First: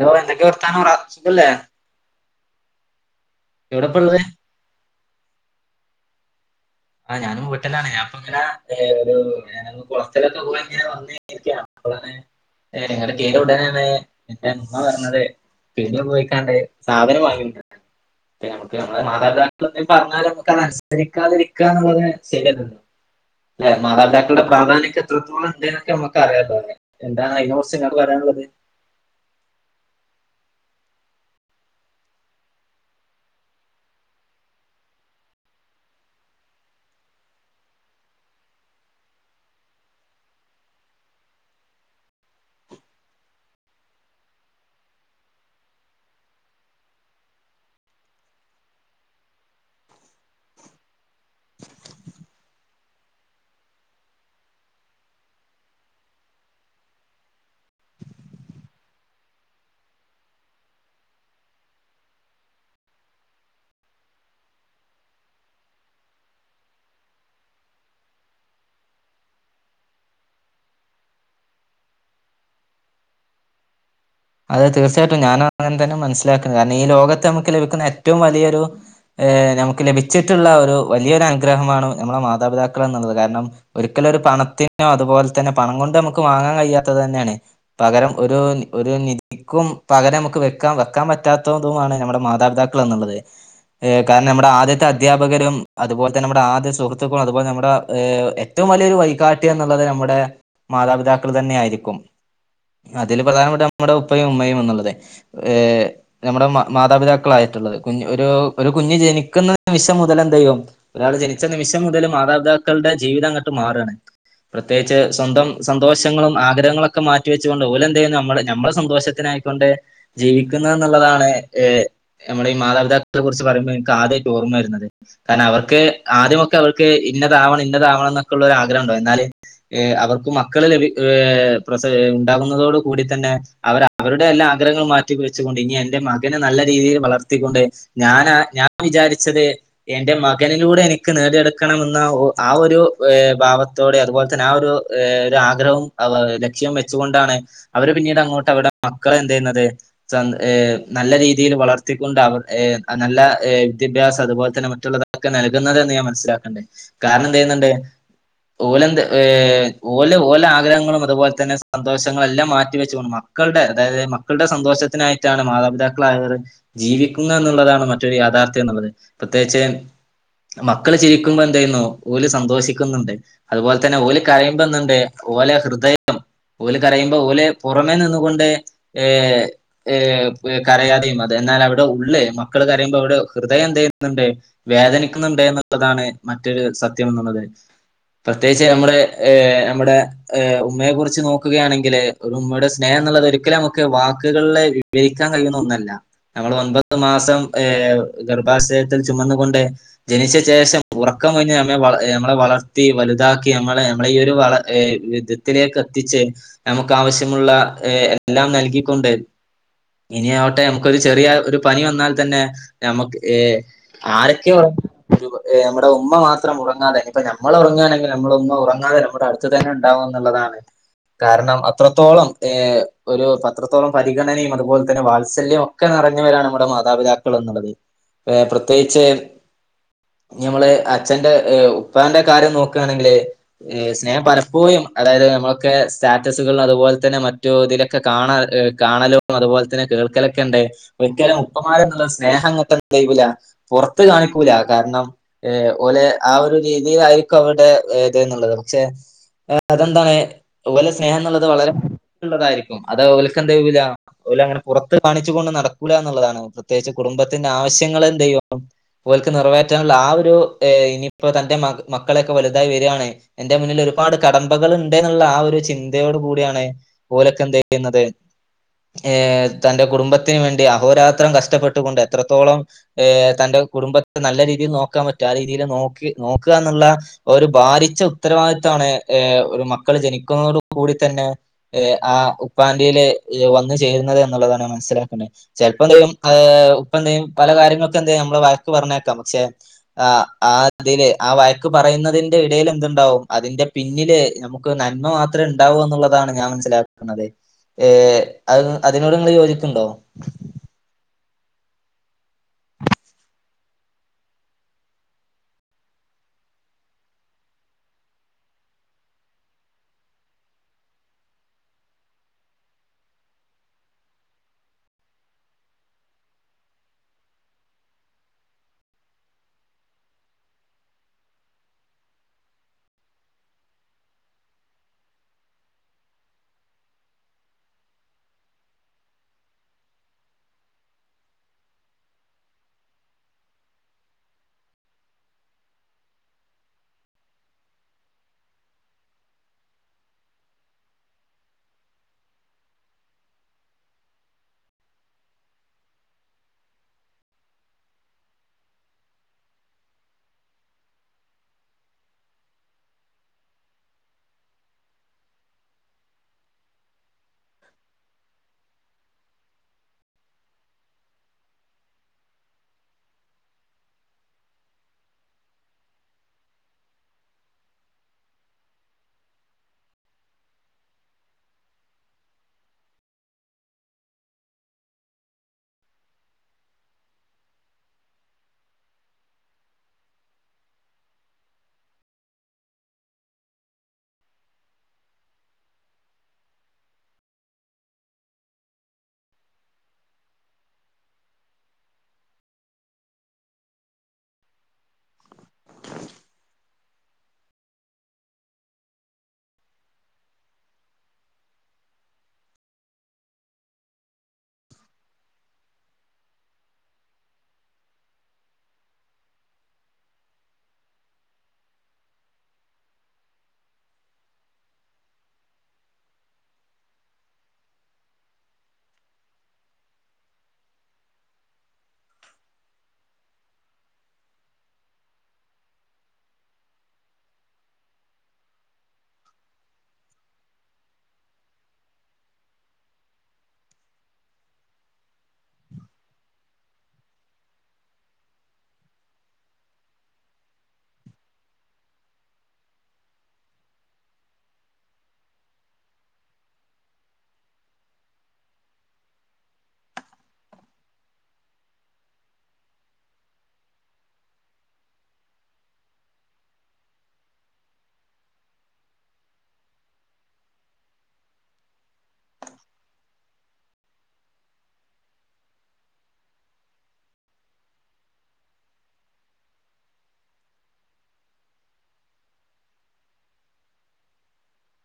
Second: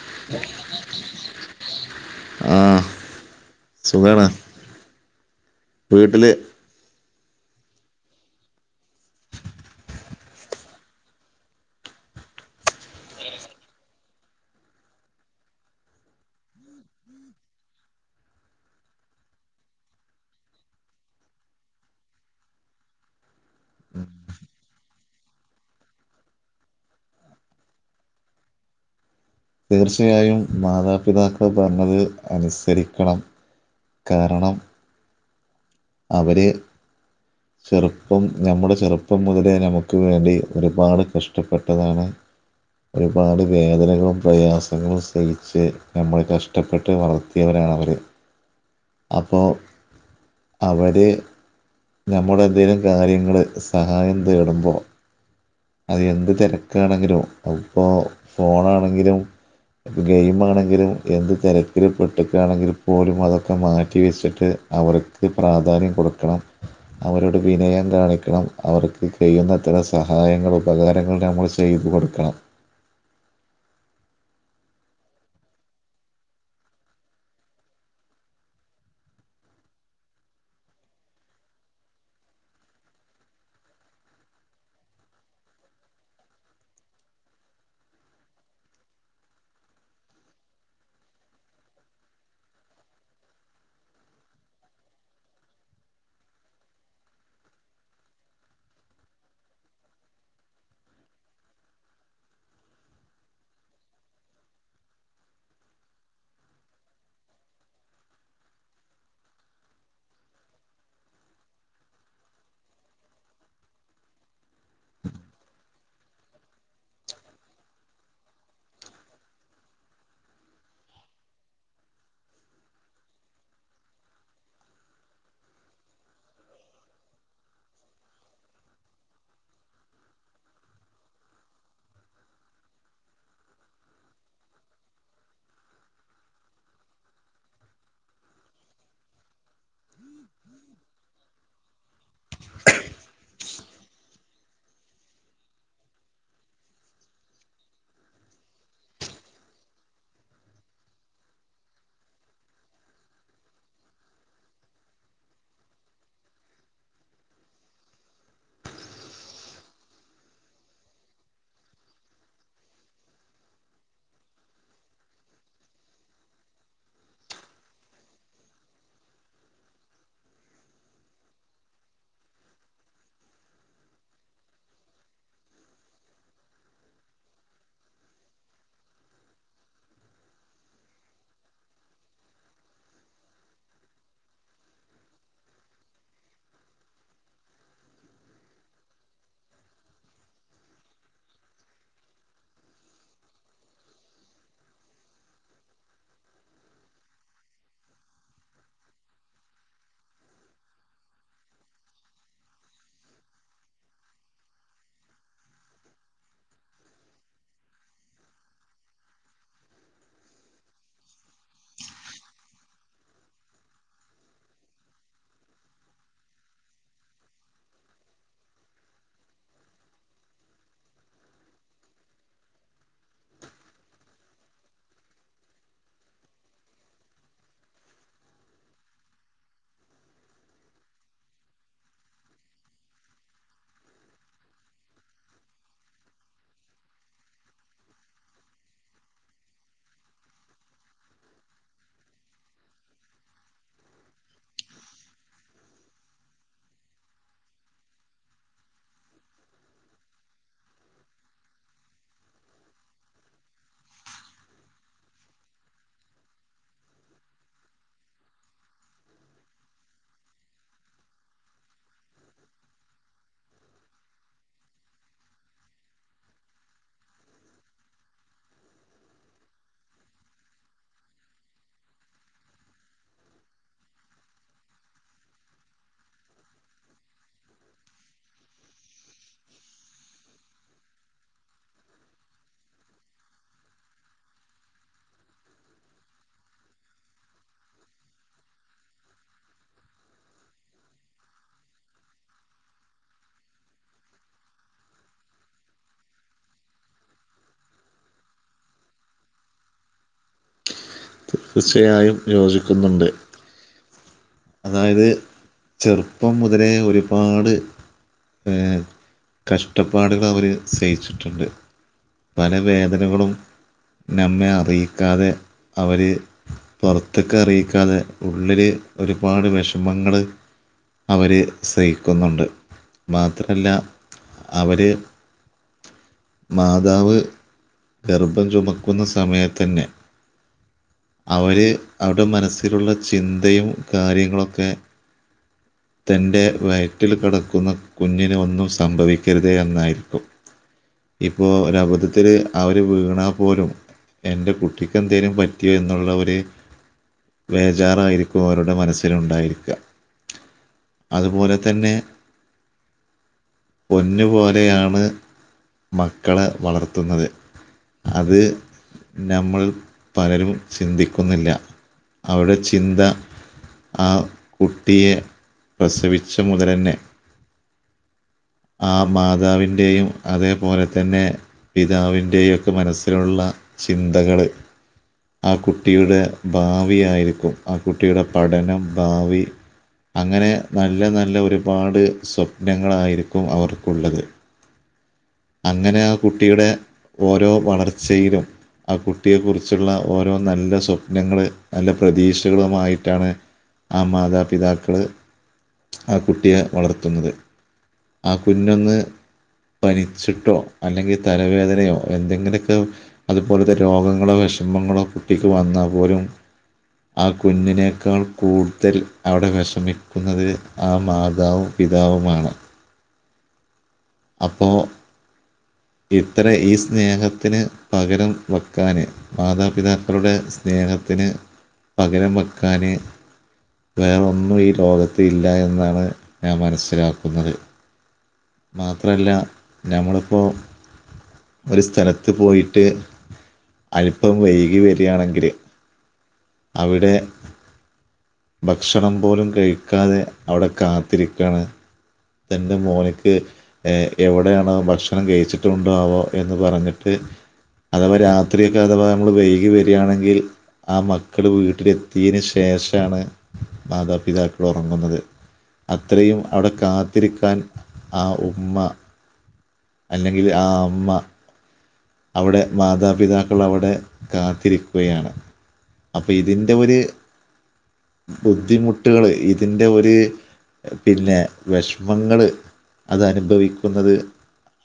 Hello എന്തക്കെ വർത്താനം [unintelligible] സുഖല്ലേ? ആഹ് എവിടെപ്പ ഉള്ളത് സുഖാണ് വീട്ടില് ആഹ് ഞാനും വീട്ടലാണ് ഞാപ്പം ഇങ്ങനെ ഒരു ഞാന് കൊളത്ത്ലൊക്ക പോയി ഇങ്ങനെ വന്ന [unintelligible] എന്റെ ഉമ്മ പറഞ്ഞത് പീട്യേ പോയിക്കാണ്ട് സാധനം വാങ്ങിണ്ടരാൻ നമക്ക് നമ്മടെ മാതാപിതാക്കള് എന്തേലും പറഞ്ഞാൽ നമുക്ക് അനുസരിക്കാതിരി ക്കാന്ന്ള്ളത് ശെരിയല്ലല്ലോ അല്ലേ മാതാപിതാക്കളുടെ പ്രാധാന്യം എത്രത്തോളം ഉണ്ട്ന്നൊക്കെ നമുക്ക് അറിയാലോലേ എന്താണ് അതിനെ കുറച്ച് നിങ്ങക്ക് പറയാനുള്ളത് തീർച്ചയായും മാതാപിതാക്കള് പറഞ്ഞത് അനുസരിക്കണം കാരണം അവര് [inaudible] ചെറുപ്പം ഞമ്മടെ ചെറുപ്പം മുതലേ ഞമക്ക് വേണ്ടി ഒരുപാട് കഷ്ടപ്പെട്ടതാണ് ഒരുപാട് വേദനകളും പ്രയാസങ്ങളും സഹിച്ച് ഞമ്മളെ കഷ്ടപ്പെട്ട് വളർത്തിയവരാണ് അവര് [inaudible] അപ്പോ അവര് ഞമ്മടെ എന്തെലും കാര്യങ്ങള് സഹായം തേടുമ്പോ അത് എന്ത് തെരക്കാണെങ്കിലും അത് ഇപ്പോ ഫോണാണെങ്കിലും ഇപ്പം ഗെയിം ആണെങ്കിലും എന്ത് തെരക്കിൽ പെട്ടുക്കയാണെങ്കിലും പോലും അതൊക്കെ മാറ്റിവെച്ചിട്ട് അവർക്ക് പ്രാധാന്യം കൊടുക്കണം അവരോട് വിനയം കാണിക്കണം അവർക്ക് കെയുന്നത്ര സഹായങ്ങള് ഉപകാരങ്ങൾ നമ്മൾ ചെയ്തു കൊടുക്കണം. അത് തീർച്ചയായിട്ടും ഞാൻ അങ്ങനെ തന്നെ മനസ്സിലാക്കുന്നു കാരണം ഈ ലോകത്തെ നമുക്ക് ലഭിക്കുന്ന ഏറ്റോം വലിയൊരു ഏഹ് നമുക്ക് ലഭിച്ചിട്ടുള്ള ഒരു വലിയൊരു അനുഗ്രഹമാണ് നമ്മുടെ മാതാപിതാക്കൾ എന്നുള്ളത് കാരണം ഒരിക്കലും ഒരു പണത്തിനോ അതുപോലെ തന്നെ പണം കൊണ്ട് നമുക്ക് വാങ്ങാൻ കഴിയാത്തത് തന്നെണ് പകരം ഒരു ഒരു നി ക്കും പകരം നമുക്ക് വെക്കാൻ വെക്കാൻ പറ്റാത്തതുമാണ് ഞമ്മടെ മാതാപിതാക്കൾ എന്നുള്ളത് ഏഹ് കാരണം നമ്മുടെ ആദ്യത്തെ അധ്യാപകരും അതുപോലെ തന്നെ നമ്മുടെ ആദ്യ സുഹൃത്തുക്കളും അതുപോലെ നമ്മുടെ ഏഹ് എ റ്റോം വല്യൊരു വൈകാട്ടി എന്നുള്ളത് നമ്മടെ മാതാപിതാക്കൾ തന്നെ ആയിരിക്കും അതില് പ്രധാനപ്പെട്ട നമ്മുടെ ഉപ്പയും ഉമ്മയും എന്നുള്ളത് ഏഹ് നമ്മുടെ മാതാപിതാക്കളായിട്ടുള്ളത് കുഞ്ഞ ഒരു ഒരു കുഞ്ഞ് ജനിക്കുന്ന നിമിഷം മുതൽ എന്തയ്യും ഒരാള് ജനിച്ച നിമിഷം മുതല് മാതാപിതാക്കളുടെ ജീവിതം അങ്ങട്ട് മാറാണ് പ്രത്യേകിച്ച് സ്വന്തം സന്തോഷങ്ങളും ആഗ്രഹങ്ങളൊക്കെ മാറ്റി വെച്ചുകൊണ്ട് ഓലെന്ത ചെയ്യുന്നു നമ്മള നമ്മള സന്തോഷത്തിനായിക്കൊണ്ട് ജീവിക്കുന്ന എന്നുള്ളതാണ് ഏഹ് നമ്മടെ ഈ മാതാപിതാക്കളെ കുറിച്ച് പറയുമ്പോ ഇൻക്ക് ആദ്യമായിട്ട ഓർമ്മവരുന്നത് കാരണം അവർക്ക് ആദ്യമൊക്കെ അവർക്ക് ഇന്നതാവണം ഇന്നതാവണം ന്നൊക്കെള്ളരു ആഗ്രഹം ഉണ്ടാവും ന്നാല് ഏഹ് അവർക്കും മക്കള് ലഭി ഏഹ് പ്രസ ഉണ്ടാകുന്നതോടു കൂടി തന്നെ അവര് അവരുടെ എല്ലാ ആഗ്രഹങ്ങളും മാറ്റിവെച്ചുകൊണ്ട് ഇനി എന്റെ മകനെ നല്ല രീതിയിൽ വളർത്തിക്കൊണ്ട് ഞാനാ ഞാൻ വിചാരിച്ചത് എന്റെ മകനിലൂടെ എനിക്ക് നേടിയെടുക്കണം എന്ന ആ ഒരു ഏഹ് ഭാവ ത്തോടെ അതുപോൽതന്നെ ആഹ് ഒരു ഒരു ആഗ്രഹം ലക്ഷ്യം വെച്ചുകൊണ്ടാണ് അവര് പിന്നീട് അങ്ങോട്ട് ട്ടവരുടെ മക്കളെന്തു ചെയ്യുന്നത് ഏഹ് നല്ല രീതിയിൽ വളർത്തിക്കൊണ്ട് ഏഹ് അവർ നല്ല ഏഹ് വിദ്യാഭ്യാസം അതുപോലെ തന്നെ മറ്റുള്ള ഒക്കെ നൽകുന്നത് എന്ന് ഞാൻ മനസ്സിലാക്ക് കാരണം എന്ത് ചെയ്യുന്നുണ്ട് ഓലെന്ത് ഏഹ് ഓല് ഓല ആഗ്രഹങ്ങളും അതുപോലെ തന്നെ സന്തോഷങ്ങളല്ലാം മാറ്റി വെച്ചു കൊണ്ട് മാറും മക്കളുടെ അതായത് മക്കളുടെ സന്തോഷത്തിനായിട്ടാണ് മാതാപിതാക്കളായവർ ജീവിക്കുന്നത് എന്നുള്ളതാണ് മറ്റൊരു യാഥാർത്ഥ്യം എന്നുള്ളത് പ്രത്യേകിച്ച് മക്കള് ചിരിക്കുമ്പോ എന്തയ്യ്ന്നൂ ഓല് സന്തോഷിക്കുന്നുണ്ട് അതുപോലെ തന്നെ ഓല് കരയുമ്പോന്തുണ്ട് ഓലെ ഹൃദയം ഓല് കരയുമ്പോ ഓലെ പുറമെ നിന്ന് കൊണ്ട് ഏഹ് ഏഹ് കരയാതെയും അത് എന്നാവരുടെ ഉള്ള് മക്കള് കരയുമ്പോ അവരുടെ ഹൃദയം എന്തെയ്യുന്നുണ്ട് വേദനിക്കുന്നുണ്ട് എന്നുള്ളതാണ് മറ്റൊരു സത്യംന്നുള്ളത് പ്രത്യേകിച്ച് നമ്മുടെ ഏഹ് നമ്മുടെ ഏഹ് ഉമ്മയെ കുറിച്ച് നോക്കുകയാണെങ്കിൽ ഒരു ഉമ്മയുടെ സ്നേഹംന്നുള്ളത് ഒരിക്കലും നമുക്ക് വാക്കുകൾല് വിവരിക്കാൻ കഴിയുന്ന ഒന്നല്ല നമ്മളെ ഒൻപത് മാസം ഏഹ് ഗർഭാശയത്തിൽ ചുമന്നുകൊണ്ട് ജനിച്ച ശേഷം ഉറക്കം ഒഴിഞ്ഞ് നമ്മെ വള നമ്മളെ വളർത്തി വലുതാക്കി നമ്മളെ നമ്മളെ ഈ ഒരു വള വിധത്തിലേക്ക് എത്തിച്ച് നമുക്ക് ആവശ്യമുള്ള ഏഹ് എല്ലാം നൽകിക്കൊണ്ട് പനിയാവട്ടെ നമുക്കൊരു ചെറിയ ഒരു പനി വന്നാൽ തന്നെ നമുക്ക് ഏഹ് ആരൊക്കെയോ നമ്മുടെ ഉമ്മ മാത്രം ഉറങ്ങാതെ ഇപ്പ നമ്മൾ ഉറങ്ങാണെങ്കിലും നമ്മളെ ഉമ്മ ഉറങ്ങാതെ നമ്മുടെ അടു ത്ത് തന്നെ ഉണ്ടാവുംന്നുള്ളതാണ് കാരണം അത്രത്തോളം ഒരു പത്രത്തോളം പരിഗണനയും അതുപോലെ തന്നെ വാത്സല്യം ഒക്കെ നിറഞ്ഞവരാണ് നമ്മുടെ മാതാപിതാക്കൾ ള്ളത് ഏഹ് പ്രത്യേകിച്ച് ഞമ്മള് അച്ഛന്റെ ഏഹ് ഉപ്പാന്റെ കാര്യം നോക്കാണെങ്കില് സ്നേഹം പലപ്പോഴും അതായത് നമ്മളൊക്കെ സ്റ്റാറ്റസുകളും അതുപോലെ തന്നെ മ മറ്റു ഇതിലൊക്കെ കാണാ കാണലും അതുപോലെ തന്നെ കേൾക്കലൊക്കെണ്ട് ഒരിക്കലും ഉപ്പമാര് എന്നുള്ള സ്നേഹം ഇങ്ങട്ടെന്തേയ്യൂല പൊറത്ത് കാണിക്കൂല കാരണം ഏഹ് ഓലെ ആ ഒരു രീതിയിലായിരിക്കും അവരുടെ ഇത്‌ന്നുള്ളത് പക്ഷെ അതെന്താണ് ഓലെ സ്നേഹംന്നുള്ളത് വളരെ ള്ളതായിരിക്കും അത് ഓൽക്കെന്തേയ്യൂല ഓലങ്ങനെ പുറത്ത് കാണിച്ചു കൊണ്ട് നടക്കൂല എന്നുള്ളതാണ് പ്രത്യേകിച്ച് കുടുംബത്തിന്റെ ആവശ്യങ്ങൾ എന്തെയ്യും ഓൽക്ക് നിറവേറ്റാനുള്ള ആ ഒരു ഇനിയിപ്പോ തന്റെ മക്കളൊക്കെ വലുതായി വരാണ് എന്റെ മുന്നിൽ ഒരുപാട് കടമ്പകൾ ഉണ്ട്ന്നുള്ള ആ ഒരു ചിന്തയോട് കൂടിയാണ് ഓലൊക്കെ എന്തെയ്യുന്നത് ഏഹ് തന്റെ കുടുംബത്തിന് വേണ്ടി അഹോരാത്രം കഷ്ടപ്പെട്ടുകൊണ്ട് എത്രത്തോളം ഏഹ് തന്റെ കുടുംബത്തെ നല്ല രീതിയിൽ നോക്കാൻ പറ്റ ആ രീതിയിൽ നോക്കി നോക്കാന്നുള്ള ഒരു ബാരിച്ച ഉത്തരവാദിത്താണ് ഏഹ് ഒരു മക്കള് ജനിക്കുന്നതോട് കൂടി തന്നെ ആ ഉപ്പാന്റേല് വന്നു ചേരുന്നത് എന്നുള്ളതാണ് മനസ്സിലാക്ക്ണത് ചെലപ്പം എന്തയ്യും ഇപ്പന്തെയ്യും പല കാര്യങ്ങള്ക്കും എന്തെയ്യും നമ്മള് വയക്ക് പറഞ്ഞേക്കാം പക്ഷെ ആ ആ ഇതില് ആ വഴക്ക് പറയുന്നതിന്റെ ഇടയിൽ എന്തുണ്ടാവും അതിന്റെ പിന്നില് നമുക്ക് നന്മ മാത്രേ ഉണ്ടാവൂന്നുള്ളതാണ് ഞാൻ മനസ്സിലാക്കുന്നത് ഏഹ് അ അതിനോട് നിങ്ങൾ യോജിക്ക്ണ്ടോ തീർച്ചയായും യോജിക്കുന്നുണ്ട് അതായത് ചെറുപ്പം മുതലേ ഒരുപാട് ഏഹ് കഷ്ടപ്പാടുകൾ അവര് സയിച്ചിട്ടുണ്ട് പല വേദനകളും നമ്മെ അറിയിക്കാതെ അവർ പുറത്ത്ക്ക് അറിയിക്കാതെ ഉള്ളില് ഒരുപാട് വിഷമങ്ങൾ അവര് സഹിക്കുന്നുണ്ട് മാത്രല്ല അവര് മാതാവ് ഗർഭം ചുമക്കുന്ന സമയത്തന്നെ അവര് അവരുടെ മനസ്സിലുള്ള ചിന്തയും കാര്യങ്ങളൊക്കെ [inaudible] തന്റെ വയറ്റിൽ കിടക്കുന്ന കുഞ്ഞിന് ഒന്നും സംഭവിക്കരുതേ എന്നായിരിക്കും ഇപ്പോൾ ഒരബദ്ധത്തില് അവര് വീണാൽ പോലും എന്റെ കുട്ടിക്ക് എന്തേലും പറ്റിയോ എന്നുള്ള ഒരു വേജാറായിരിക്കും അവര്ക്ക് അവരെ മനസ്സിലുണ്ടായിരിക്ക അതുപോലെ തന്നെ പൊന്നുപോലെയാണ് മക്കളെ വളർത്തുന്നത്. അത് നമ്മൾ പലരും ചിന്തിക്കുന്നില്ല അവിടെ ചിന്ത ആ കുട്ടിയെ പ്രസവിച്ച മുതലെന്നെ. ആ മാതാവിൻ്റെയും അതേപോലെ തന്നെ പിതാവിന്റെയൊക്കെ മനസ്സിലുള്ള ചിന്തകള് ആ കുട്ടിയുടെ ഭാവി ആയിരിക്കും ആ കുട്ടിയുടെ പഠനം, ഭാവി അങ്ങനെ നല്ല നല്ല ഒരുപാട് സ്വപ്നങ്ങളായിരിക്കും അവർക്കുള്ളത്. അങ്ങനെ ആ കുട്ടിയുടെ ഓരോ വളർച്ചയിലും ആ കുട്ടിയെ കുറിച്ചുള്ള ഓരോ നല്ല സ്വപ്നങ്ങള് നല്ല പ്രതീക്ഷകളുമായിട്ടാണ്. ആ മാതാപിതാക്കള് ആ കുട്ടിയെ വളർത്തുന്നത് ആ കുഞ്ഞൊന്ന് പനി പൻചിട്ടോ അല്ലെങ്കിൽ തലവേദനയോ എന്തെങ്കിലുമൊക്കെ അതുപോലത്തെ രോഗങ്ങളോ വിഷമങ്ങളോ കുട്ടിക്ക് വന്നാൽ പോലും ആ കുഞ്ഞിനേക്കാൾ കൂടുതൽ അവിടെ വിഷമിക്കുന്നത് ആ മാതാവും പിതാവുമാണ്. അപ്പോൾ ഇത്ര ഈ സ്നേഹത്തിന് പകരം വെക്കാന് മാതാപിതാക്കളുടെ സ്നേഹത്തിന് പകരം വെക്കാന് വേറൊന്നും ഈ ലോകത്ത് ഇല്ല എന്നാണ് ഞാൻ മനസ്സിലാക്കുന്നത് മാത്രല്ല നമ്മള് പ്പോ ഒരു സ്ഥലത്ത് പോയിട്ട് അൽപ്പം വൈകി വരാണെങ്കില് അവിടെ ഭക്ഷണം പോലും കഴിക്കാതെ അവിടെ കാത്തിരിക്കാണ് തന്റെ മോന്ക്ക് എ എവിടെണോ ഭക്ഷണം കഴിച്ചിട്ടുണ്ടോ ആവോ എന്ന് പറഞ്ഞിട്ട് അഥവാ രാത്രിയൊക്കെ അഥവാ നമ്മൾ വൈകി വരികയാണെങ്കിൽ ആ മക്കൾ വീട്ടിലെത്തീന് ശേഷാണ് മാതാപിതാക്കൾ ഉറങ്ങുന്നത് അത്രയും അവിടെ കാത്തിരിക്കാൻ ആ ഉമ്മ അല്ലെങ്കിൽ ആ അമ്മ അവിടെ മാതാപിതാക്കൾ അവിടെ കാത്തിരിക്കുകയാണ്. അപ്പൊ ഇതിന്റെ ഒരു ബുദ്ധിമുട്ടുകള് ഇതിന്റെ ഒരു പിന്നെ വിഷമങ്ങള് അതനുഭവിക്കുന്നത്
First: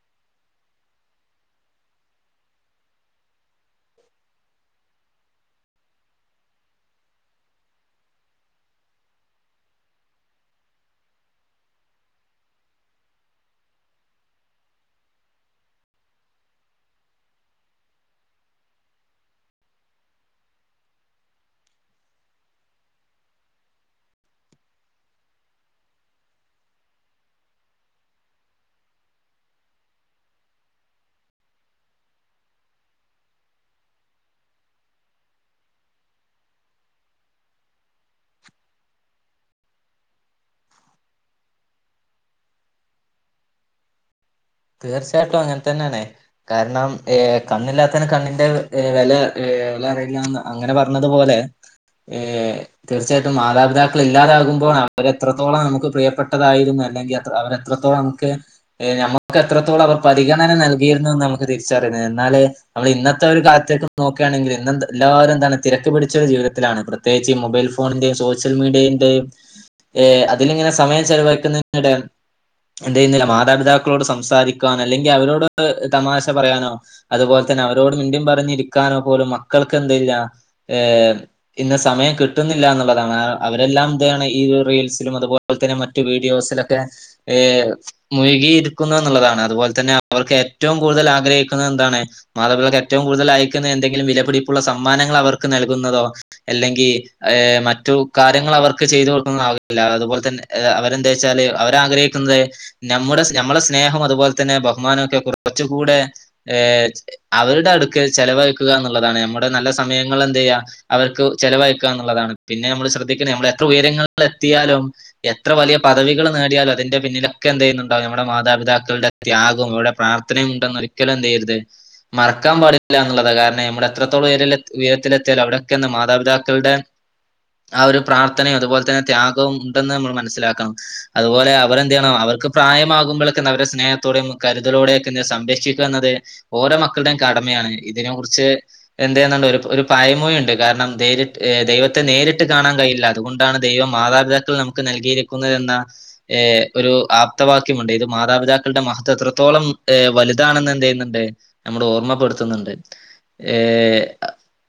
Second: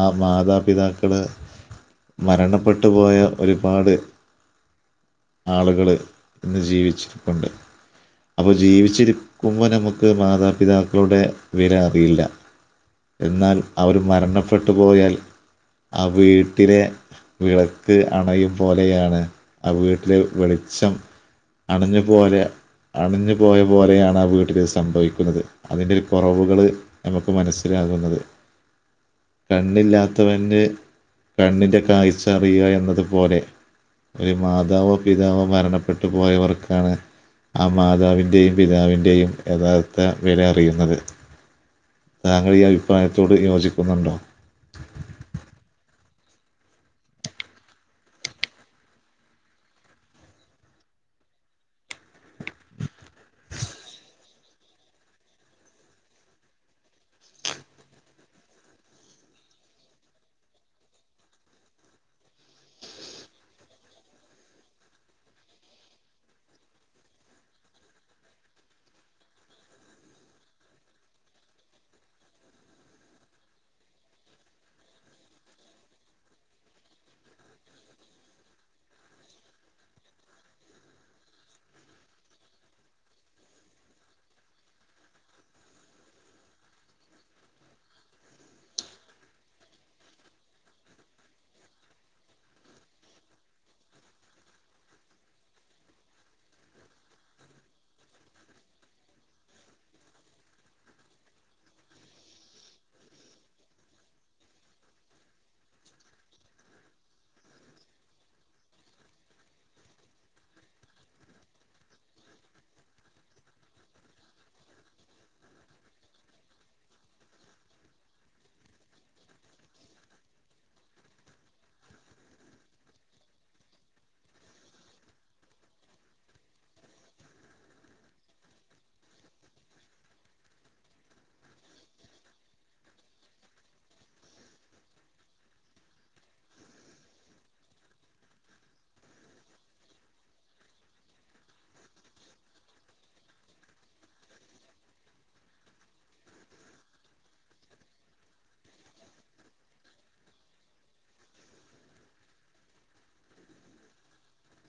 ആ മാതാപിതാക്കള് മരണപ്പെട്ടു പോയ ഒരുപാട് ആളുകള് ഇന്ന് ജീവിച്ചിരിപ്പുണ്ട് അപ്പം ജീവിച്ചിരിക്കുമ്പം നമുക്ക് മാതാപിതാക്കളുടെ വില അറിയില്ല എന്നാൽ അവർ മരണപ്പെട്ടു പോയാൽ ആ വീട്ടിലെ വിളക്ക് അണയും പോലെയാണ് ആ വീട്ടിലെ വെളിച്ചം അണഞ്ഞു പോലെയാ അണഞ്ഞു പോയ പോലെയാണ് ആ വീട്ടില് സംഭവിക്കുന്നത് അതിന്റെ ഒരു കൊറവുകള് നമുക്ക് മനസ്സിലാകുന്നത് കണ്ണില്ലാത്തവന്ന് കണ്ണിന്റെ കാഴ്ച അറിയുക എന്നതു പോലെ ഒരു മാതാവോ പിതാവോ മരണപ്പെട്ടു പോയവർക്കാണ് ആ മാതാവിന്റെയും പിതാവിന്റെയും യഥാർത്ഥ വില അറിയുന്നത് താങ്കള് ഈ അഭിപ്രായത്തോട് യോജിക്കുന്നുണ്ടോ? തീർച്ചയായിട്ടും അങ്ങൻ തന്നേണ് കാരണം ഏഹ് കണ്ണില്ലാത്തവന് കണ്ണിന്റെറെ വെല വെല അറിയില്ലാന്ന് അങ്ങനെ പറഞ്ഞതു പോലെ ഏഹ് തീർച്ചയായിട്ടും മാതാപിതാക്കള് ഇല്ലാതാകുമ്പോളാണ് അവര് എത്രത്തോളം നമുക്ക് പ്രിയപ്പെട്ടതായിരുന്നു അല്ലെങ്കി അത്ര അവര എത്രത്തോളം നമുക്ക് എഹ് നമുക്ക് എത്രത്തോളം അവർ പരിഗണന നൽകിയിരുന്നന്ന് നമുക്ക് തിരിച്ചറിയണത് എന്നാലെ നമ്മള് ഇന്നത്തെ ഒരു കാലത്തേക്ക് നോക്കാണെങ്കില് ഇന്ന് എന്താ എല്ലാരും എന്താണ് തിരക്ക് പിടിച്ചൊരു ജീവിതത്തിലാണ് പ്രത്യാ പ്രത്യേകിച്ച് ഈ മൊബൈൽ ഫോണിന്റേം സോഷ്യൽ മീഡിയന്റേയും ഏഹ് അതിലിങ്ങനെ സമയം ചെലവാക്കുന്നതിനിടെ എന്തെയ്യുന്നില്ല മാതാപിതാ ക്കളോട് സംസാരിക്കാനോ അല്ലെങ്കി അവരോട് ഒന്ന് തമാശ പറയാനോ അതുപോലെ തന്നെ അവരോട് മിണ്ടീം പറഞ്ഞിരിക്കാനോ പോലും മക്കൾക്ക് എന്തില്ല ഏഹ് ഇന്ന് സമയം കിട്ട്ന്നില്ല എന്നുള്ളതാണ് അവ അവരെല്ലാം എന്താണ് ഈ റീൽസിലും അതുപോ പോലെ തന്നെ മറ്റു വീഡിയോസിലൊക്കെ ഏഹ് മുഴുകി ഇരി ക്കുന്നു എന്നുള്ളതാണ് അതുപോലെ തന്നെ അവർക്ക് ഏറ്റവും കൂടുതൽ ആഗ്രഹിക്കുന്ന എന്താണ്? മാതാ പിതാക്കൾ ഏറ്റവും കൂടുതൽ അയക്കുന്ന എന്തെങ്കിലും വില പിടിപ്പുള്ള സമ്മാനങ്ങൾ അവർക്ക് നൽകുന്നതോ അല്ലെങ്കി ഏഹ് മറ്റു കാര്യങ്ങൾ അവർക്ക് ചെയ്ത് കൊടുക്കുന്ന ആവില്ല അതുപോലെ തന്നെ അവരെന്തേച്ചാല് അവര് ആഗ്രഹിക്കുന്നത് നമ്മുടെ ഞമ്മളെ സ്നേഹം അതുപോലെ തന്നെ ബഹുമാനമൊക്കെ കൊറച്ച് കൂടെ ഏഹ് അവരുടെ അടുക്കല് ചെലവഴിക്കുക എന്നുള്ളതാണ് നമ്മുടെ നല്ല സമയങ്ങള് എന്തെയ്യാ അവർക്ക് ചെലവഴിക്കുക എന്നുള്ളതാണ് പിന്നെ നമ്മള് ശ്രദ്ധിക്കണം നമ്മള് എത്ര ഉയരങ്ങളില് എത്തിയാലും എത്ര വലിയ പദവികൾ നേടിയാലും അതിന്റെ പിന്നിലൊക്കെ എന്ത്‌ ചെയ്യുന്നു ണ്ട് നമ്മുടെ മാതാപിതാക്കളുടെ ത്യാഗവും അവരുടെ പ്രാർത്ഥനയും ഉണ്ടെന്ന് ഒരിക്കലും എന്തെയ്യരുത് മറക്കാൻ പാടില്ല എന്നുള്ളതാണ് കാരണം നമ്മള് എത്രത്തോളം ഉയരങ്ങളി ഉയരത്തില് എത്തിയാലും അവിടെക്കെ ഒന്ന് മാതാപിതാക്കളുടെ ആ ഒരു പ്രാർത്ഥനയും അതുപോലെ തന്നെ ത്യാഗവും ഉണ്ടെന്ന് നമ്മള് മനസ്സിലാക്കണം അതുപോലെ അവര് എന്ത് ചെയ്യണം അവർക്ക് പ്രായമാകുമ്പളൊക്കെ ഒന്ന് അവരെ സ്നേഹത്തോടെയും കരുതലോടെ ഒക്കെ ഒന്ന് സംരക്ഷിക്കാ എന്നത് ഓരോ മക്കളുടെയും കടമയാണ് ഇതിനെ കുറിച്ച് എന്തേന്നാണ്ട് ഒരു ഒരു പയമൊഴി ഉണ്ട് കാരണം ദൈവത്തെ ദൈവത്തെ നേരിട്ട് കാണാൻ കഴിയില്ല അതുകൊ ണ്ടാണ് ദൈവം മാതാപിതാക്കളെ നമുക്ക് നൽകിയിരിക്കുന്നത് എന്ന ഏഹ് ഒരു ആപ് ത്ത വാക്യമുണ്ട് ഇത് മാതാപിതാക്കളുടെ മഹത്വം എത്രത്തോളം ഏഹ് വലുതാണെന്ന് എന്ത് ചെയ്യുന്നുണ്ട് നമ്മളെ ഓർമ്മപ്പെടുത്തുന്നുണ്ട് ഏഹ്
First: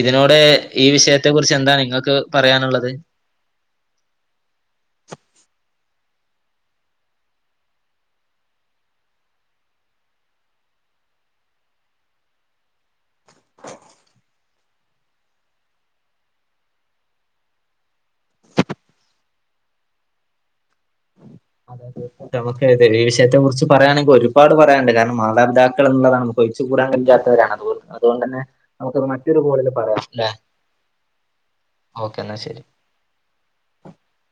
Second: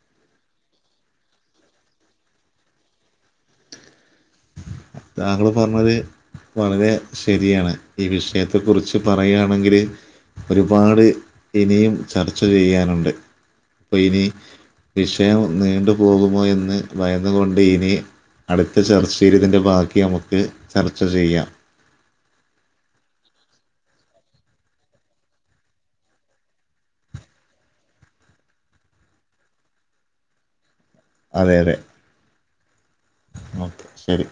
ഇതിനോട് ഈ വിഷയത്തെ കുറിച്ച് എന്താണ് നിങ്ങക്ക് പറയാനുള്ളത്? താങ്കൾ പറഞ്ഞത് വളരെ ശരിയാണ് ഈ വിഷയത്തെ കുറിച്ച് പറയാണെങ്കില് ഒരുപാട് ഇനിയും ചർച്ച ചെയ്യാനുണ്ട് പ്പൊ ഇനി വിഷയം നീണ്ടു പോകുമോ എന്ന് ഭയന്നു കൊണ്ട് ഇനി അടുത്ത ചർച്ചേല് ഇതിന്റെ ബാക്കി നമുക്ക് ചർച്ച ചെയ്യാം. ന്നമുക്ക് അതെ ഈ വിഷയത്തെ കുർച്ച് പറയാണെങ്കി ഒരുപാട് പറയാണ്ട് കാര്ണം മാതാപിതാക്കൾ എന്നുള്ളതാണ്. ഒയിച്ച് കൂടാൻ കഴിയാത്തവരാണ് അത്‌കൊ അതുകൊണ്ടന്നെ ന്നമുക്ക്ത് മറ്റൊരു കോളില് പറയാം ല്ലെ. അതെ അതെ ഓക്കെ ശെരി.